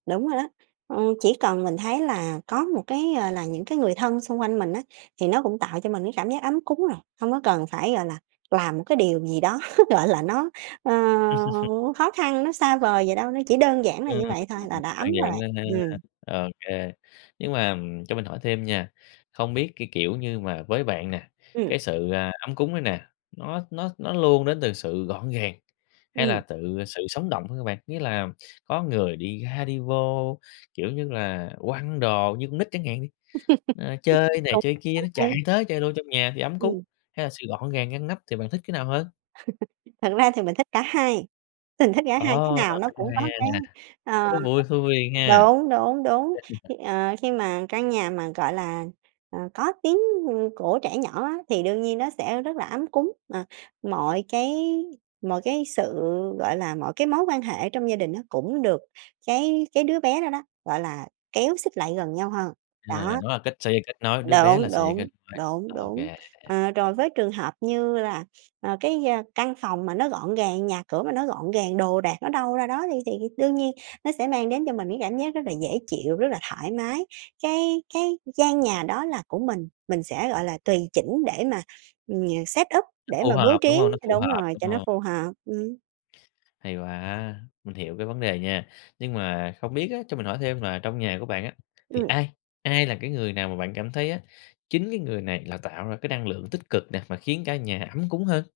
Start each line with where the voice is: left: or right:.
right: Đúng rồi đó, ừm, chỉ cần mình thấy là có một cái, ờ, là những cái người thân xung quanh mình á, thì nó cũng tạo cho mình cái cảm giác ấm cúng rồi. Hông có cần phải, gọi là, làm một cái điều gì đó, gọi là, nó, ờ, khó khăn, nó xa vời vậy đâu, nó chỉ đơn giản là
left: Ừm,
right: như vậy thôi là đã
left: à,
right: ấm rồi,
left: dạng nên ha,
right: ừm.
left: ô kê, nhưng mà, ừm, cho mình hỏi thêm nha, không biết cái, kiểu như mà, với bạn nè,
right: Ừm.
left: cái sự, ờ, ấm cúng này nè, nó nó nó luôn đến từ sự gọn gàng, hay là
right: Ừm.
left: tự sự sống động hơn hả bạn? Nghĩa là có người đi ra đi vô, kiểu như là, quăng đồ như con nít chẳng hạn đi, ờ, chơi này chơi kia nó chạy
right: Cũng [unintelligible]
left: tới chơi đô trong nhà thì ấm cúng,
right: Ừm.
left: hay là sự gọn gàng ngăn nắp, thì bạn thích cái nào hơn?
right: Thật ra thì mình thích cả hai, mình thích cả hai, cái
left: Ồ!
right: nào nó
left: Cũng
right: cũng có
left: hay
right: cái
left: nè,
right: ờ,
left: nó vui khui ha.
right: đúng, đúng, đúng. Khi, ờ, khi mà căn nhà mà, gọi là, ờ, có tiếng, ừm, của trẻ nhỏ á, thì đương nhiên nó sẽ rất là ấm cúng, à, mọi cái mọi cái sự, gọi là, mọi cái mối quan hệ trong gia đình á cũng được cái cái đứa bé đó đó, gọi là, kéo xích lại gần nhau hơn,
left: À,
right: đó.
left: nó là cách xây kết nối, đứa bé là
right: Đúng,
left: sợi dây kết
right: đúng,
left: nối,
right: đúng,
left: ô
right: đúng.
left: kê.
right: Ờ, rồi với trường hợp như là, ờ, cái gia căn phòng mà nó gọn gàng, nhà cửa mà nó gọn gàng, đồ đạc nó đâu ra đó đi thì đương nhiên nó sẽ mang đến cho mình cái cảm giác rất là dễ chịu, rất là thoải mái. Cái cái gian nhà đó là của mình, mình sẽ, gọi là, tùy chỉnh để mà, ừm, nh set up,
left: Nó
right: để
left: phù
right: mà bố
left: hợp, đúng
right: trí
left: hông? Nó
right: th
left: phù
right: đúng
left: hợp,
right: rồi,
left: đúng
right: cho nó
left: hông?
right: phù hợp, ừm.
left: Hay quá, mình hiểu cái vấn đề nha. Nhưng mà không biết á, cho mình hỏi thêm là trong nhà của bạn á, thì
right: Ừm.
left: ai? Ai là cái người nào mà bạn cảm thấy á, chính cái người này là tạo ra cái năng lượng tích cực nè, mà khiến cả nhà ấm cúng hơn?